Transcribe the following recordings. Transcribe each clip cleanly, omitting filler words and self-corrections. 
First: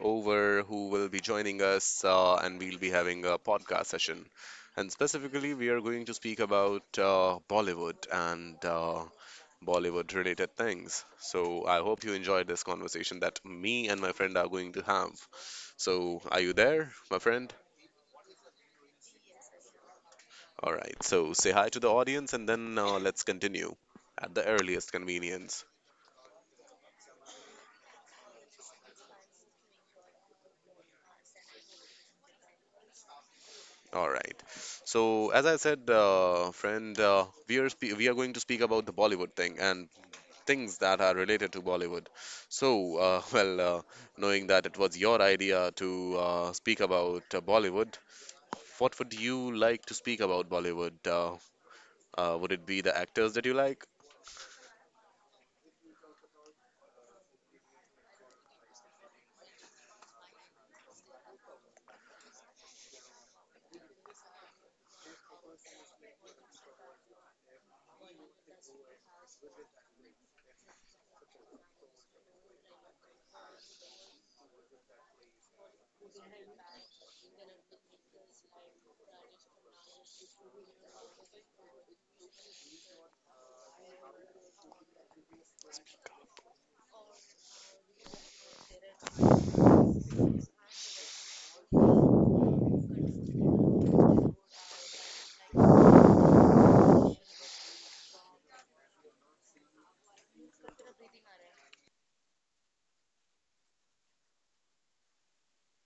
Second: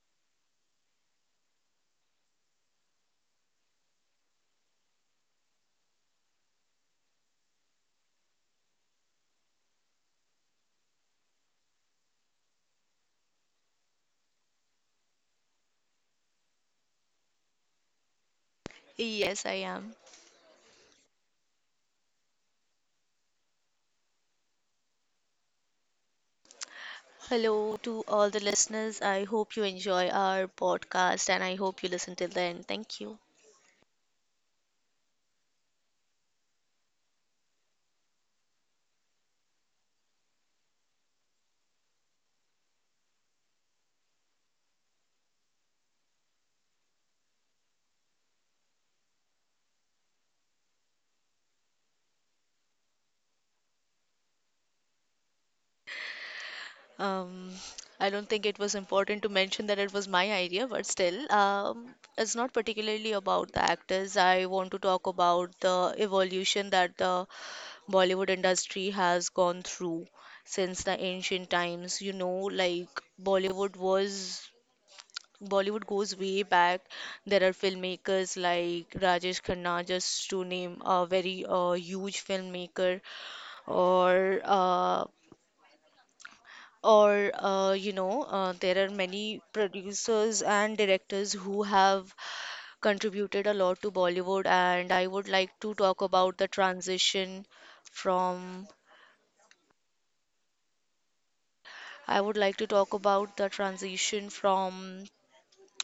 over who will be joining us, and we'll be having a podcast session. And specifically, we are going to speak about Bollywood and Bollywood related things. So, I hope you enjoy this conversation that me and my friend are going to have. So, are you there, my friend? Yes, I am. All right, so say hi to the audience and then let's continue at the earliest convenience. Hello to all the listeners. I hope you enjoy our podcast and I hope you listen till the end. Thank you. All right. So as I said, friend, we are spe we are going to speak about the Bollywood thing and things that are related to Bollywood. So, well, knowing that it was your idea to speak about Bollywood, what would you like to speak about Bollywood? Would it be the actors that you like? Um, I don't think it was important to mention that it was my idea, but still, it's not particularly about the actors. I want to talk about the evolution that the Bollywood industry has gone through since the ancient times. You know, like Bollywood was Bollywood goes way back. There are filmmakers like Rajesh Khanna, just to name a very huge filmmaker, or uh, there are many producers and directors who have contributed a lot to Bollywood. And I would like to talk about the transition from. I would like to talk about the transition from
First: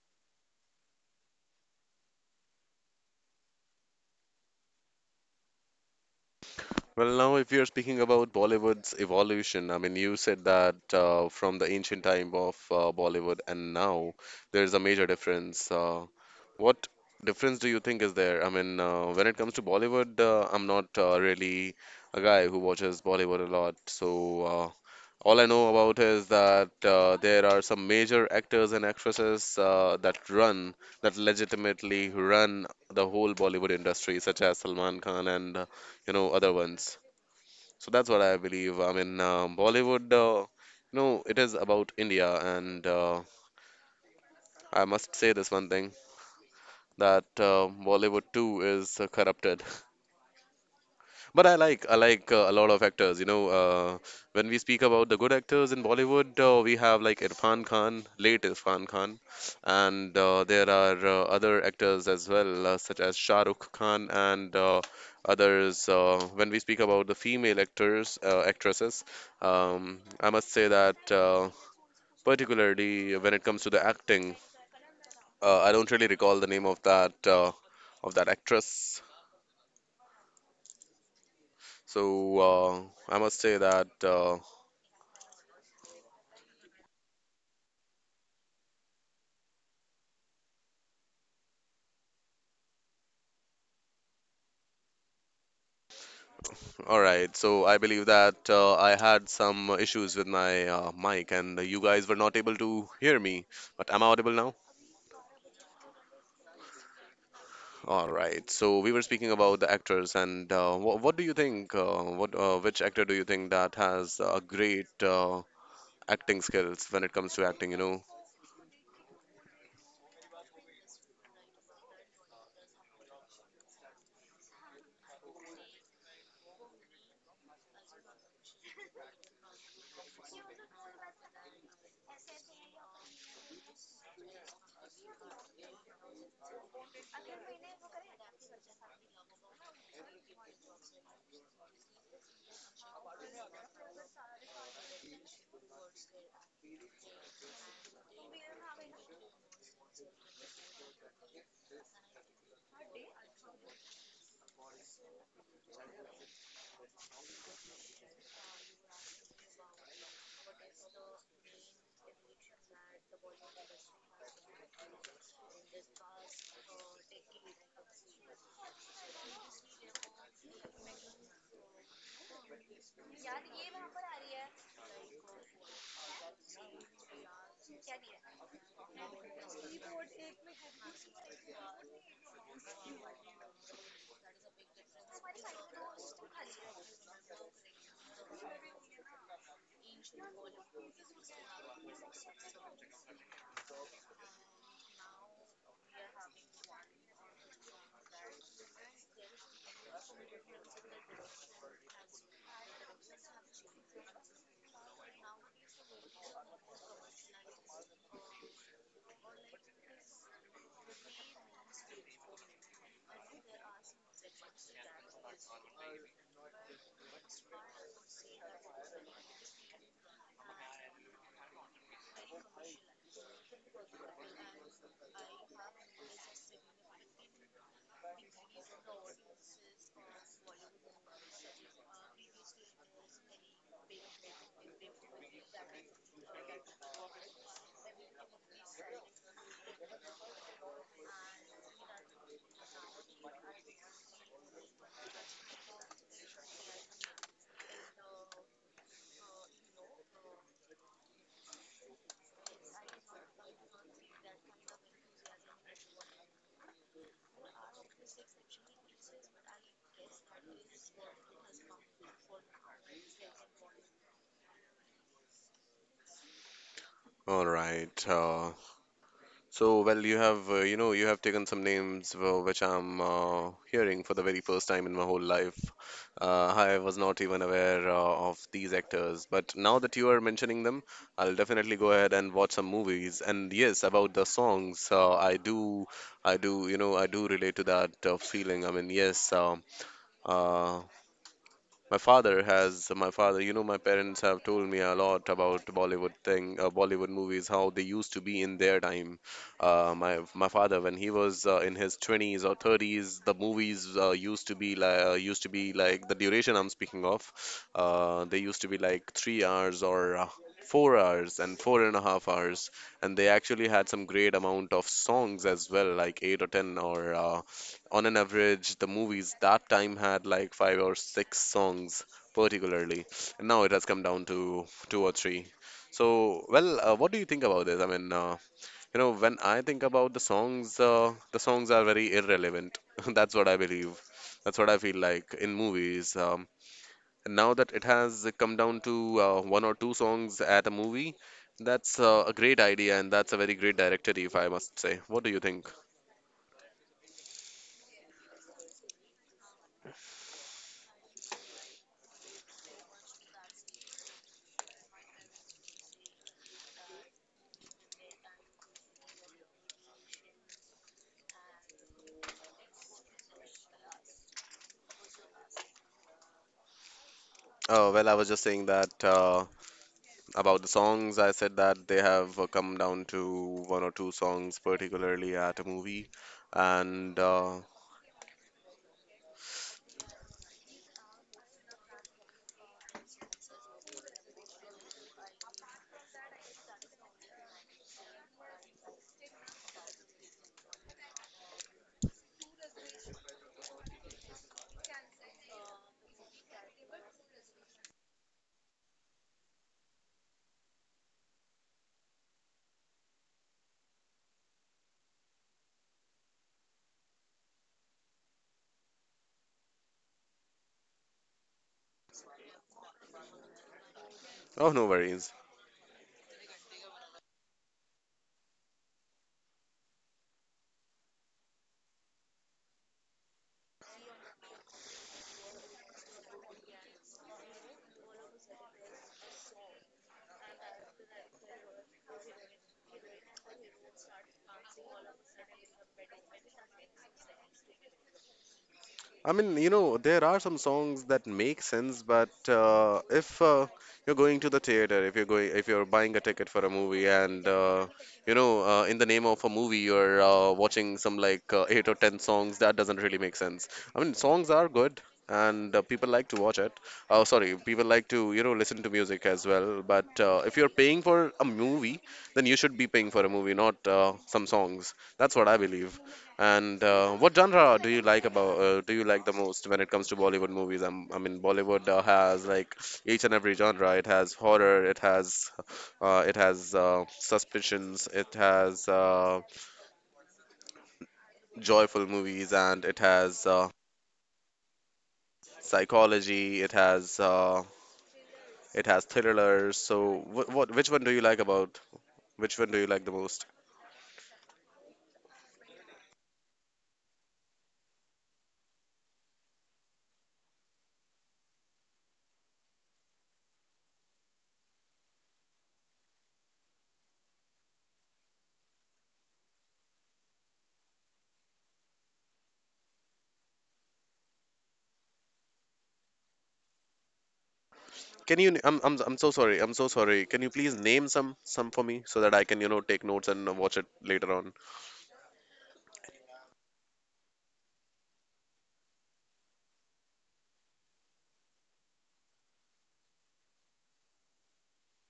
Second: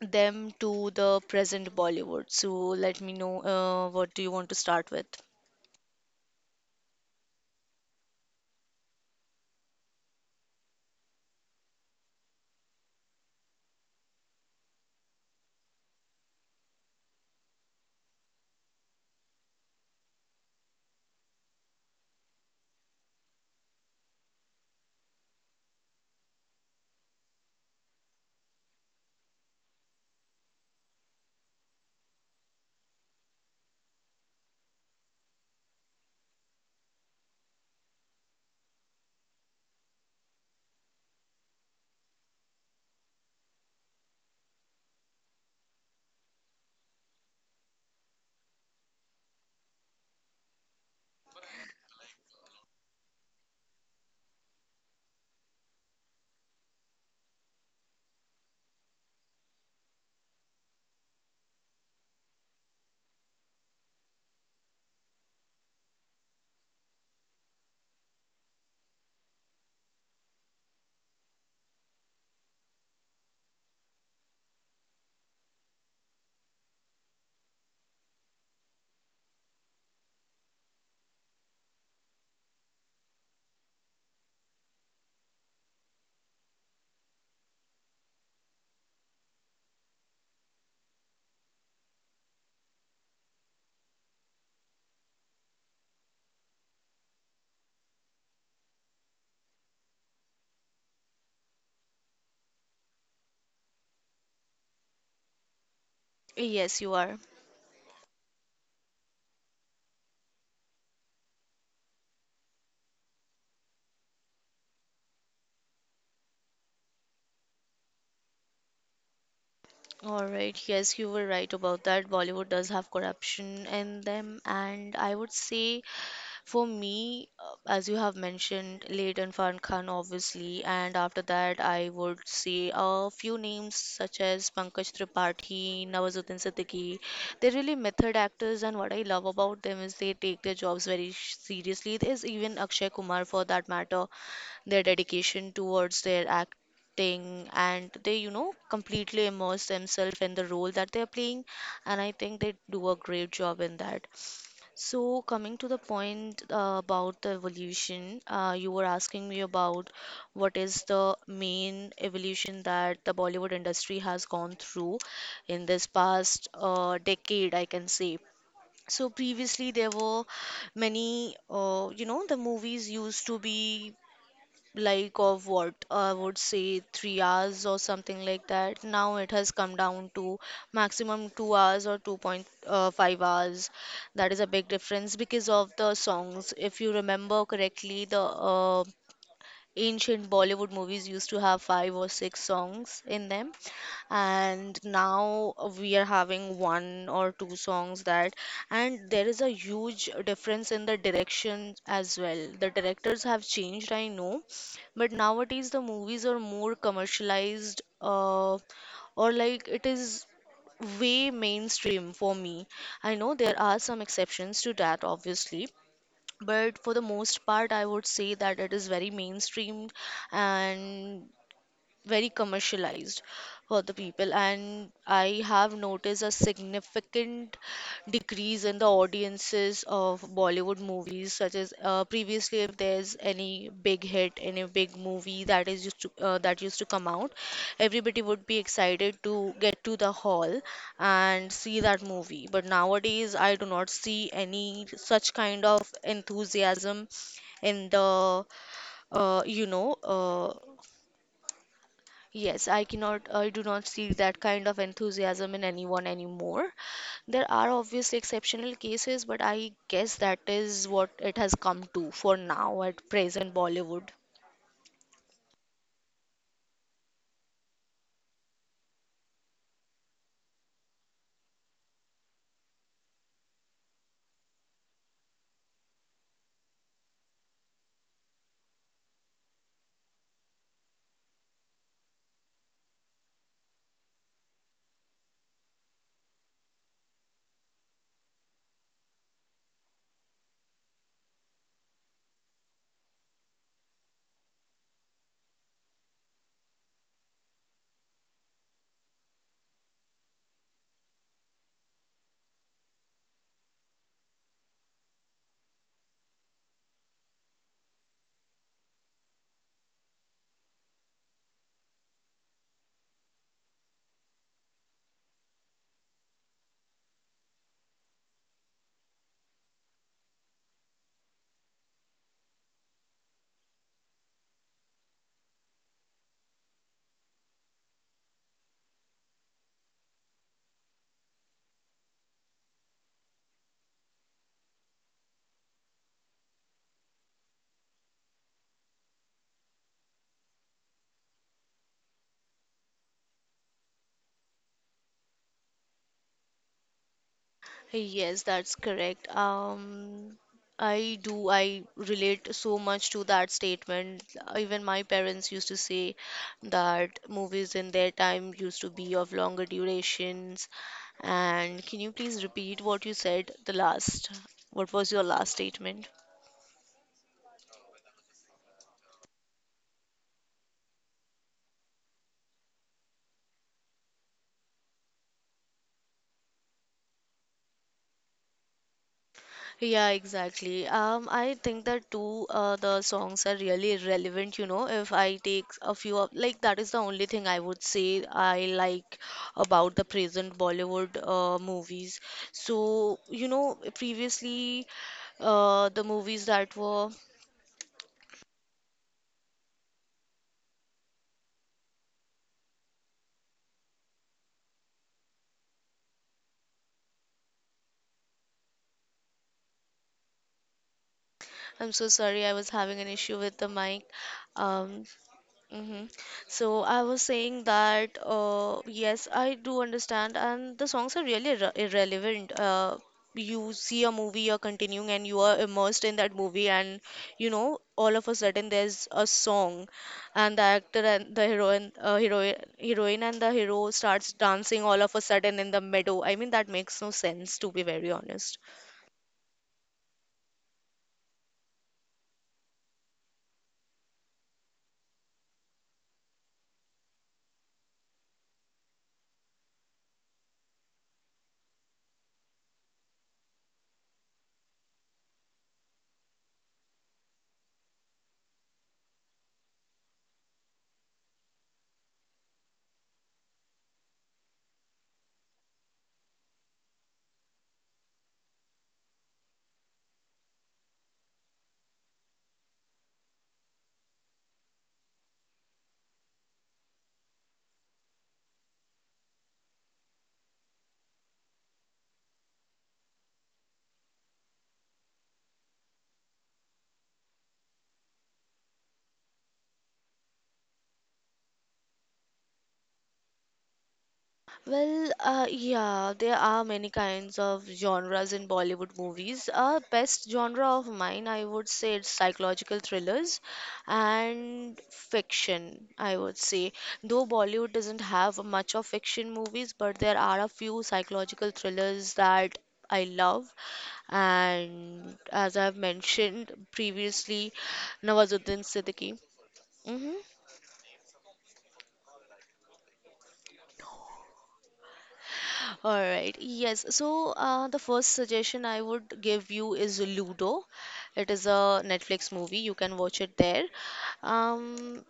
them to the present Bollywood. So let me know, what do you want to start with? Well, now if you're speaking about Bollywood's evolution, I mean, you said that from the ancient time of Bollywood and now there's a major difference. What difference do you think is there? I mean, when it comes to Bollywood, I'm not really a guy who watches Bollywood a lot. So all I know about is that there are some major actors and actresses that legitimately run the whole Bollywood industry, such as Salman Khan and you know other ones. So that's what I believe. I mean, Bollywood, you know, it is about India, and I must say this one thing that Bollywood too is corrupted. But I like a lot of actors. You know, when we speak about the good actors in Bollywood, we have like Irfan Khan, late Irfan Khan, and there are other actors as well, such as Shah Rukh Khan and others. When we speak about the female actors, actresses, I must say that particularly when it comes to the acting, I don't really recall the name of that actress. So I must say that. All right, so I believe that I had some issues with my mic and you guys were not able to hear me, but am I audible now? Yes, you are. All right, so we were speaking about the actors and what do you think, what which actor do you think that has great acting skills when it comes to acting, you know? All right. Yes, you were right about that. Bollywood does have corruption in them, and I would say, for me, as you have mentioned, late Irfan Khan, obviously. And after that, I would say a few names such as Pankaj Tripathi, Nawazuddin Siddiqui. They're really method actors, and what I love about them is they take their jobs very seriously. There's even Akshay Kumar, for that matter, their dedication towards their acting, and they, you know, completely immerse themselves in the role that they're playing, and I think they do a great job in that. So, coming to the point about the evolution, you were asking me about what is the main evolution that the Bollywood industry has gone through in this past decade, I can say. So previously there were many, you know, the movies used to be like of what I would say 3 hours or something like that. Now it has come down to maximum 2 hours or 2.5 hours. That is a big difference because of the songs. If you remember correctly, the ancient Bollywood movies used to have five or six songs in them, and now we are having one or two songs that. And there is a huge difference in the direction as well. The directors have changed, I know, but nowadays the movies are more commercialized, or like it is way mainstream for me. I know there are some exceptions to that, obviously, but for the most part I would say that it is very mainstream and very commercialized for the people. And I have noticed a significant decrease in the audiences of Bollywood movies, such as, previously if there's any big hit, any big movie that is used to that used to come out, everybody would be excited to get to the hall and see that movie. But nowadays I do not see any such kind of enthusiasm in the uh, you know uh, yes, I cannot, I do not see that kind of enthusiasm in anyone anymore. There are obviously exceptional cases, but I guess that is what it has come to for now at present Bollywood. All right. So, well, you have, you know, you have taken some names which I'm hearing for the very first time in my whole life. I was not even aware of these actors, but now that you are mentioning them, I'll definitely go ahead and watch some movies. And yes, about the songs, I do relate to that feeling. I mean, yes, uh, my father, you know, my parents have told me a lot about Bollywood thing, Bollywood movies, how they used to be in their time. My father, when he was in his 20s or 30s, the movies used to be like the duration I'm speaking of. They used to be like 3 hours or 4 hours and 4.5 hours, and they actually had some great amount of songs as well, like 8 or 10 or on an average, the movies that time had like five or six songs, particularly, and now it has come down to two or three. So, well, what do you think about this? I mean, you know, when I think about the songs are very irrelevant. That's what I believe. That's what I feel like in movies. And now that it has come down to one or two songs at a movie, that's a great idea, and that's a very great directory, if I must say. What do you think? Yes, that's correct. I do. I relate so much to that statement. Even my parents used to say that movies in their time used to be of longer durations. And can you please repeat what you said the last? What was your last statement? Oh, well, I was just saying that about the songs, I said that they have come down to one or two songs, particularly at a movie. And Yeah, exactly. I think that too, the songs are really relevant, you know. If I take a few of, like, that is the only thing I would say I like about the present Bollywood movies. So, you know, previously, the movies that were, I'm so sorry, I was having an issue with the mic. oh, no Um, worries. Mm-hmm. So I was saying that, yes, I do understand, and the songs are really irrelevant. You see a movie, you're continuing, and you are immersed in that movie, and you know, all of a sudden there's a song, and the actor and the heroine, heroine and the hero starts dancing all of a sudden in the meadow. I mean, that makes no sense, to be very honest. I mean, you know, there are some songs that make sense, but if you're going to the theater, if you're buying a ticket for a movie, and you know, in the name of a movie, you're watching some like 8 or 10 songs, that doesn't really make sense. I mean, songs are good, and people like to watch it. Oh, sorry, people like to, you know, listen to music as well. But if you're paying for a movie, then you should be paying for a movie, not some songs. That's what I believe. And what genre do you like about do you like the most when it comes to Bollywood movies? I mean, Bollywood has like each and every genre. It has horror, it has suspicions, it has joyful movies, and it has psychology. It has thrillers. So what which one do you like about which one do you like the most? Well, yeah, there are many kinds of genres in Bollywood movies. Best genre of mine, I would say it's psychological thrillers and fiction, I would say. Though Bollywood doesn't have much of fiction movies, but there are a few psychological thrillers that I love. And as I've mentioned previously, Can you? Nawazuddin I'm Siddiqui. so sorry. I'm so Mm-hmm. sorry. Can you please name some for me so that I can you know take notes and watch it later on? All right. Yes. So, the first suggestion I would give you is Ludo. It is a Netflix movie. You can watch it there. Um,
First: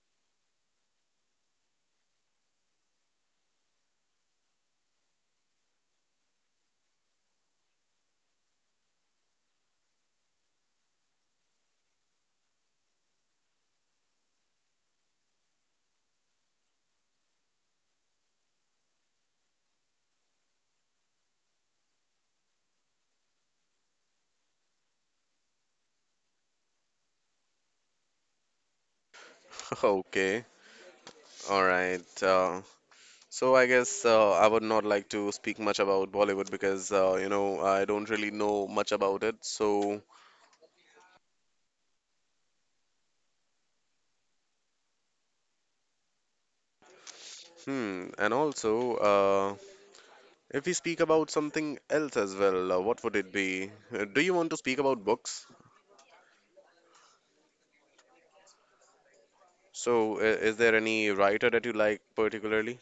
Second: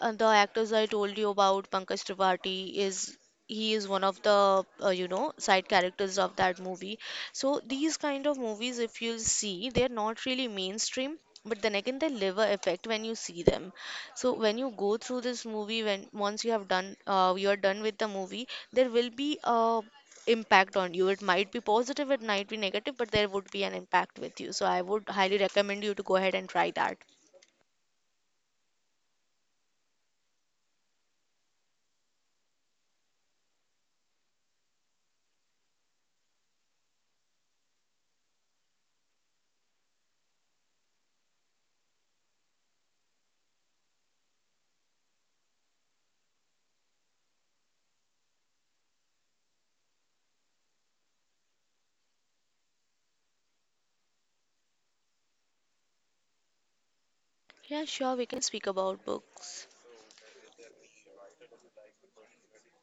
and the actors I told you about, Pankaj Tripathi, is he is one of the you know, side characters of that movie. So these kind of movies, if you'll see, they're not really mainstream. But then again, they leave a effect when you see them. So when you go through this movie, when once you have done, you are done with the movie, there will be a impact on you. It might be positive, it might be negative, but there would be an impact with you. So I would highly recommend you to go ahead and try that. Okay, all right. So I guess I would not like to speak much about Bollywood because you know I don't really know much about it. So, and also if we speak about something else as well, what would it be? Do you want to speak about books? Yeah, sure, we can speak about books. So is there any writer that you like particularly?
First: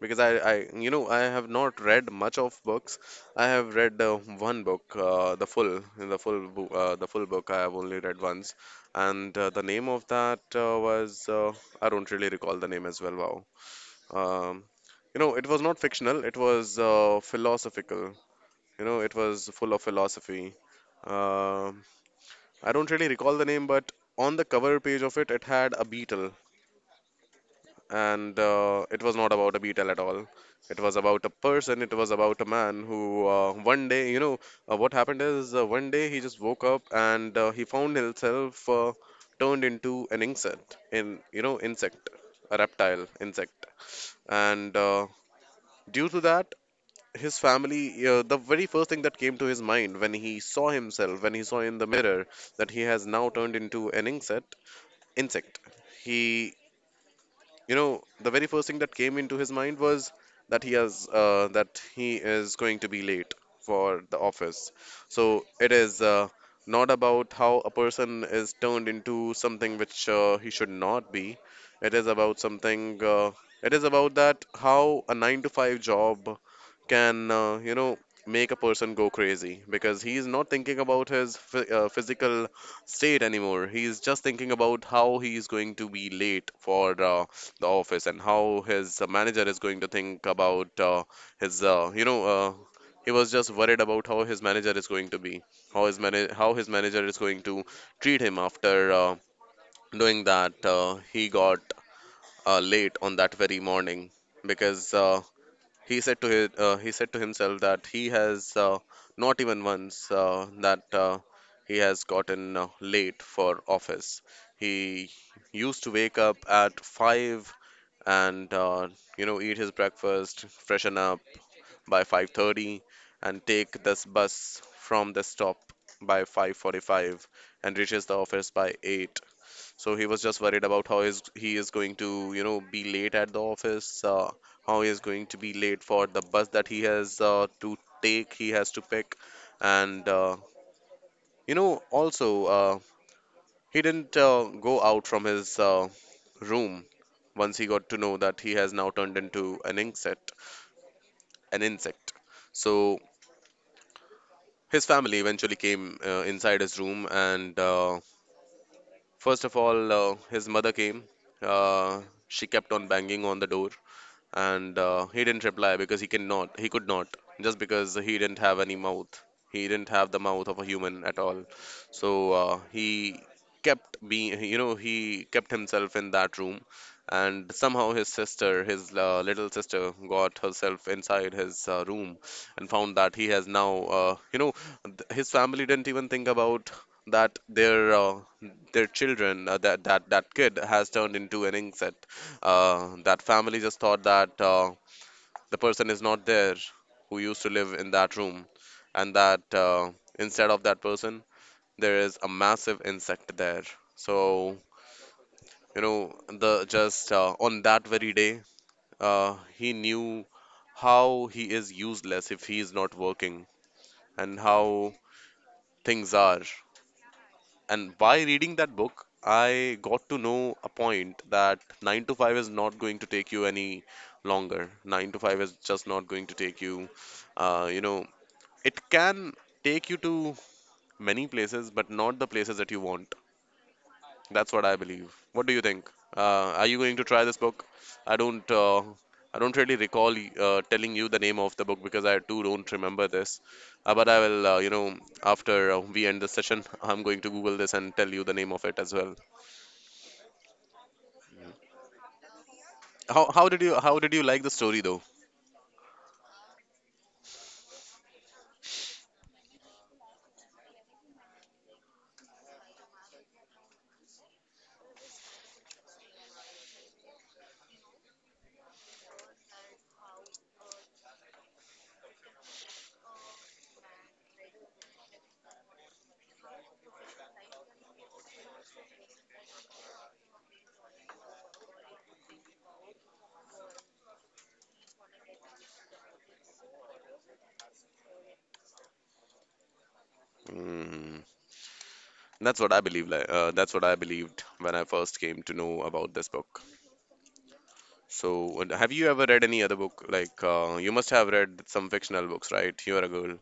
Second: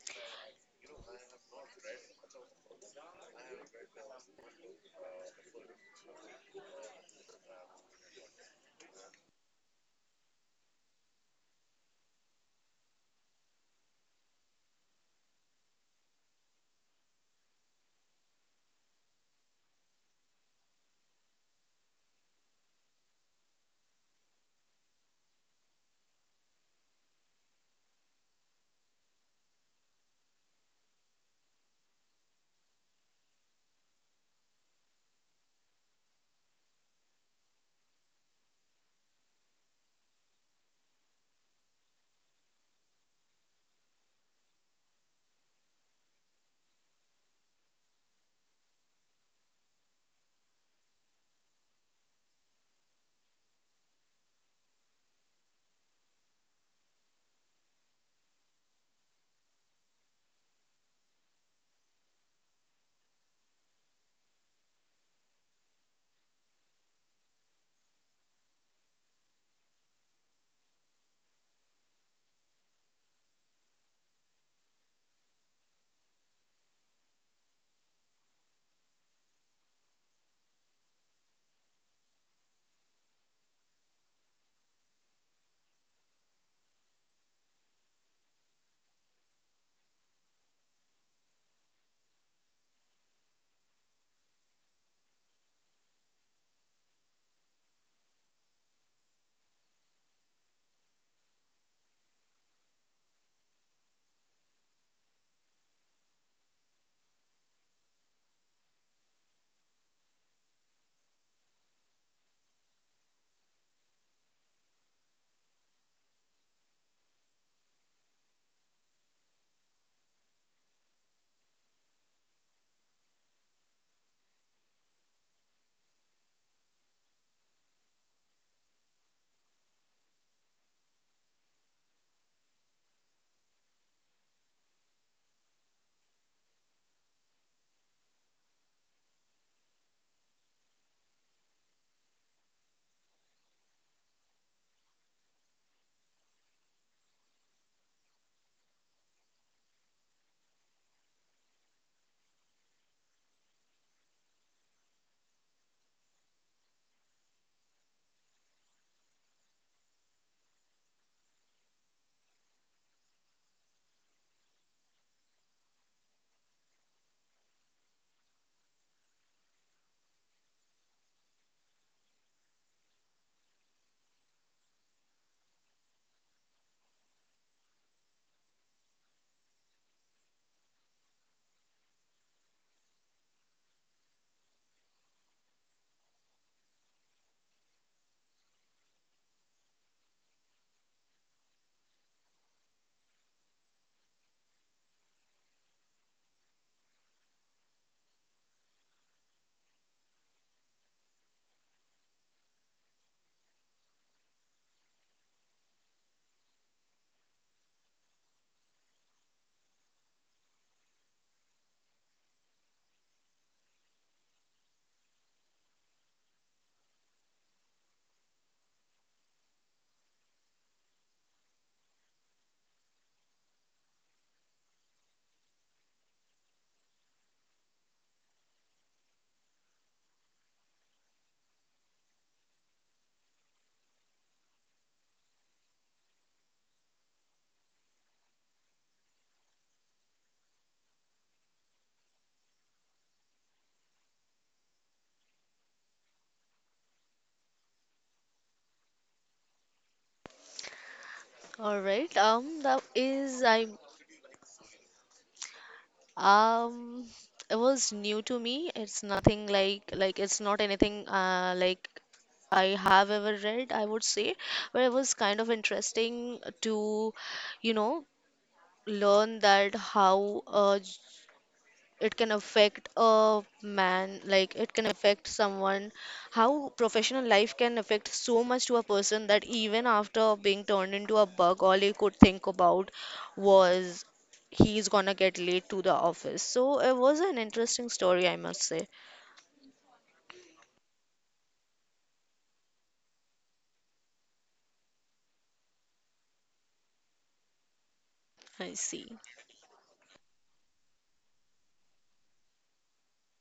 Because I you know I have not read much of books. I have read one book, the full book. I have only read once, and the name of that was I don't really recall the name as well. Wow. Um, you know, it was not fictional. It was philosophical. You know, it was full of philosophy. Um I don't really recall the name, but on the cover page of it, it had a beetle. And it was not about a beetle at all. It was about a person. It was about a man who, one day, you know, what happened is one day he just woke up and he found himself turned into an insect, insect, a reptile, insect, and due to that, his family, the very first thing that came to his mind when he saw himself, when he saw in the mirror that he has now turned into an insect. He you know the very first thing that came into his mind was that he has that he is going to be late for the office. So it is not about how a person is turned into something which he should not be. It is about something, it is about that how a 9 to 5 job can you know make a person go crazy because he's not thinking about his physical state anymore. He's just thinking about how he is going to be late for the office and how his manager is going to think about. His you know He was just worried about how his manager is going to be, how his manager is going to treat him after doing that he got late on that very morning because he said to himself that he has not even once that he has gotten late for office. He used to wake up at five and you know eat his breakfast, freshen up by 5:30, and take this bus from the stop by 5:45 and reaches the office by 8. So he was just worried about how is he is going to, you know, be late at the office, how he is going to be late for the bus that he has to pick, and you know, also he didn't go out from his room once he got to know that he has now turned into an insect, an insect. So his family eventually came inside his room, and first of all, his mother came. Uh, she kept on banging on the door, and he didn't reply because he could not, just because he didn't have any mouth. He didn't have the mouth of a human at all. So he kept being, he kept himself in that room. And somehow his sister, his little sister, got herself inside his room and found that he has now his family didn't even think about that their children, that that kid has turned into an insect. Uh, that family just thought that the person is not there who used to live in that room, and that, instead of that person, there is a massive insect there. So, the just on that very day, he knew how he is useless if he is not working, and how things are. And by reading that book, I got to know a point that 9 to 5 is not going to take you any longer. 9 to 5 is just not going to take you, uh, you know, it can take you to many places, but not the places that you want. That's what I believe. What do you think? Are you going to try this book? I don't, uh, I don't really recall telling you the name of the book, because I too don't remember this. But I will, after we end the session, I'm going to Google this and tell you the name of it as well. All right. That How is how did I you how did you like the story though? um it was new to me. It's nothing like like it's not anything like I have ever read, I would say, but it was kind of interesting to, you know, learn that how, it can affect a man, like it can affect someone, how professional life can affect so much to a person that even after being turned into a bug, all he could think about was he's gonna get late to the office. So it was an interesting story, I must say. Mm, that's what I believe. Like, that's what I believed when I first came to know about this book. So, and I have you see. ever read any other book? Like, you must have read some fictional books, right? You're a girl.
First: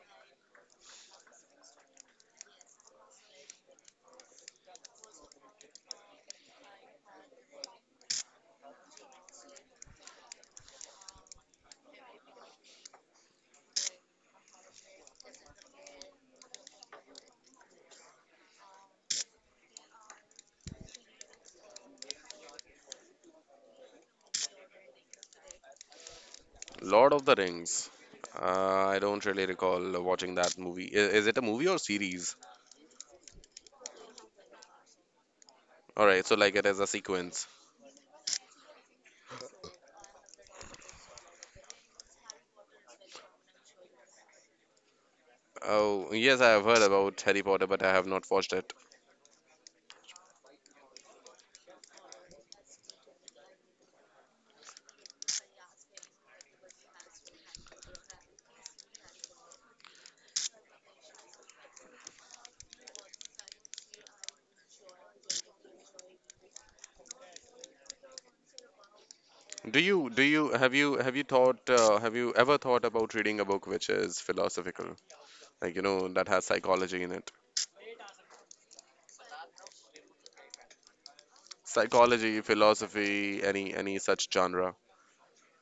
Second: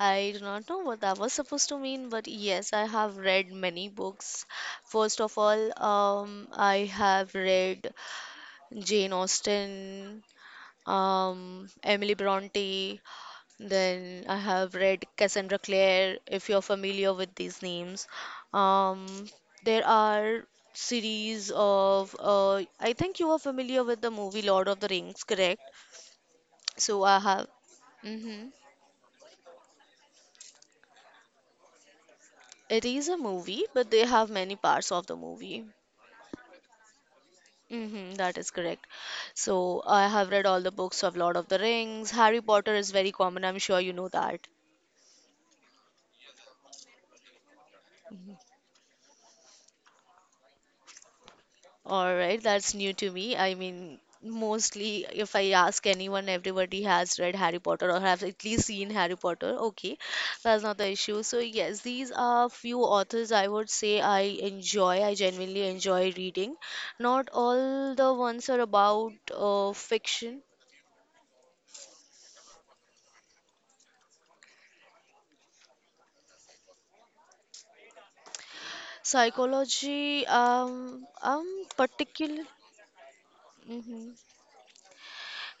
I do not know what that was supposed to mean, but yes, I have read many books. First of all, I have read Jane Austen, Emily Bronte. Then I have read Cassandra Clare, if you're familiar with these names. Um, there are series of, I think you are familiar with the movie Lord of the Rings, correct? So Lord I of the have, Rings. hmm. I don't really recall watching that movie. I- Is it a movie or series? It is a movie, but they have many parts of the movie. All right, so like it is a sequence. Mm-hmm, that is correct. So I have read all the books of Lord of the Rings. Harry Potter is very common, I'm sure you know that. Oh, yes, I have heard about Harry Potter, but I have not watched it. All right, that's new to me. I mean, mostly if I ask anyone, everybody has read Harry Potter or have at least seen Harry Potter. Okay, that's not the issue. So, yes, these are few authors I would say I enjoy. I genuinely enjoy reading. Not all the ones are about Do fiction. you have you have you thought have you ever thought about reading a book which is philosophical, like you know, that has psychology in it? Psychology, I'm Psychology, particular. philosophy, any such Mm-hmm. genre?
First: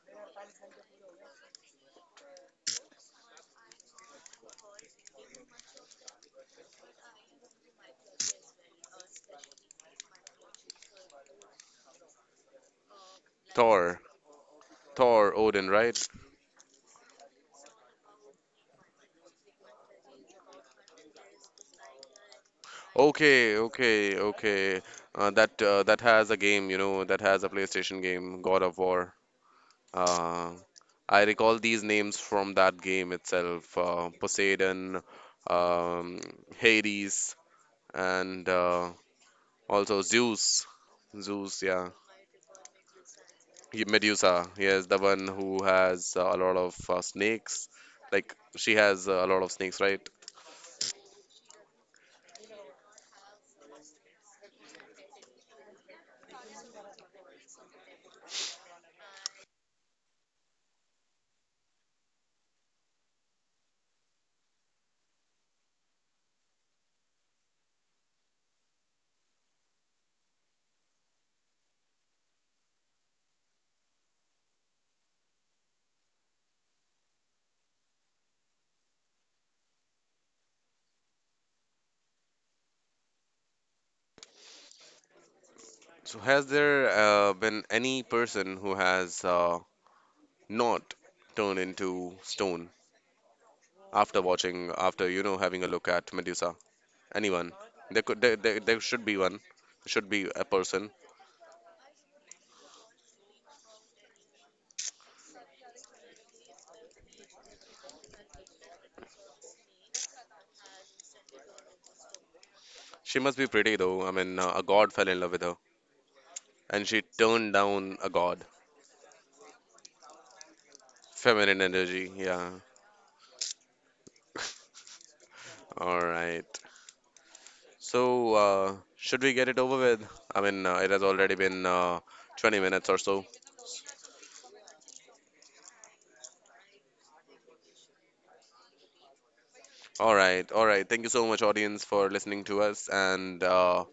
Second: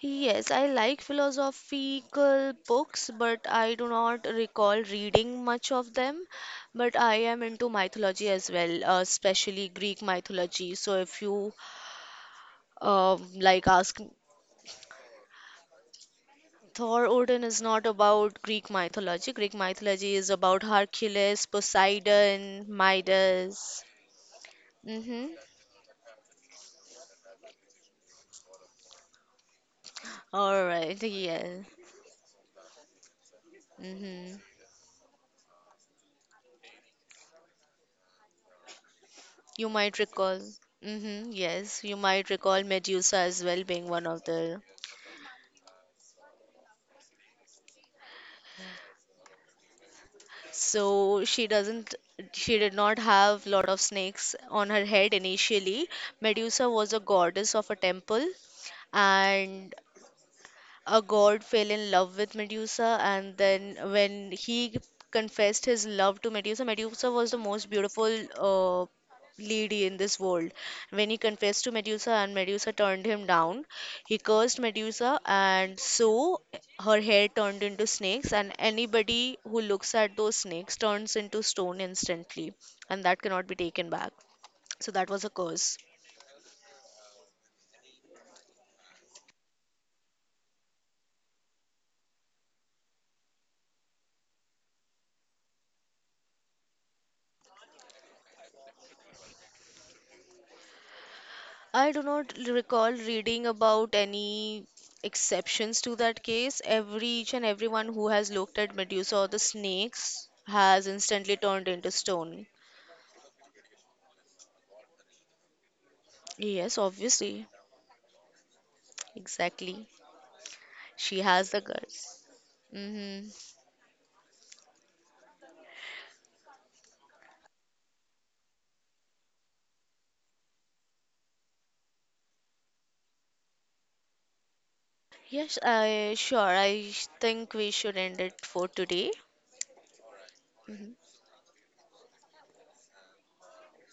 Yes, I like philosophical books, but I do not recall reading much of them. But I am into mythology as well, especially Greek mythology. So if you Thor. ask, Thor, Odin, right? Thor Odin is not about Greek mythology. Greek mythology is about Hercules, Poseidon, Okay, Midas. okay, okay. Mm-hmm. That has a game, you know, that has a PlayStation game, God of War. uh, All right, i yeah. recall these names from that game itself. Uh, Mm-hmm. poseidon, um, Hades, and You might also recall. Zeus. Mm-hmm. Zeus, Yes, yeah. you might recall Medusa as well Y- being one of Medusa, the. yes, the one who has a lot of snakes. Like she has a lot of snakes, right? So she doesn't, she did not have lot of snakes on her head initially. Medusa was a goddess of a temple, and a god fell in love with Medusa, and then when he confessed his love to Medusa, Medusa was the most beautiful uh, lady in this world. When he confessed to Medusa and Medusa turned him down, he cursed Medusa, and so her hair turned into snakes, and anybody who looks at those snakes turns into stone instantly, and that cannot be taken back. So that was a curse. So has there been any person who has not turned into stone after watching, after you know, having a look at Medusa? Anyone? There could, there should be one. There should be a person. I do not recall reading about any exceptions to that case. Every each and everyone who has looked at Medusa or the snakes has instantly turned into stone. She must be pretty though. I mean, a god fell in love with her, Yes, and she obviously. turned down a god. Exactly. She has Feminine the energy, guts. yeah. Mm-hmm. All right. So, should we get it over with? I mean, it has already been 20 minutes or so. Yes, I sure. I think we should end it for today. All right, all right. Thank you Hmm. so much, audience, for listening to us. And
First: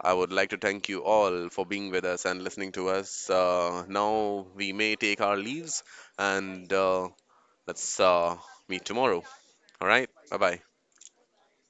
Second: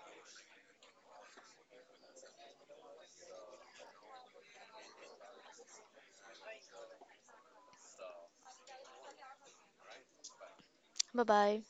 I would like to thank you all for being with us and listening to us. Now we may take our leaves, and let's meet tomorrow. All right, bye bye. Bye bye.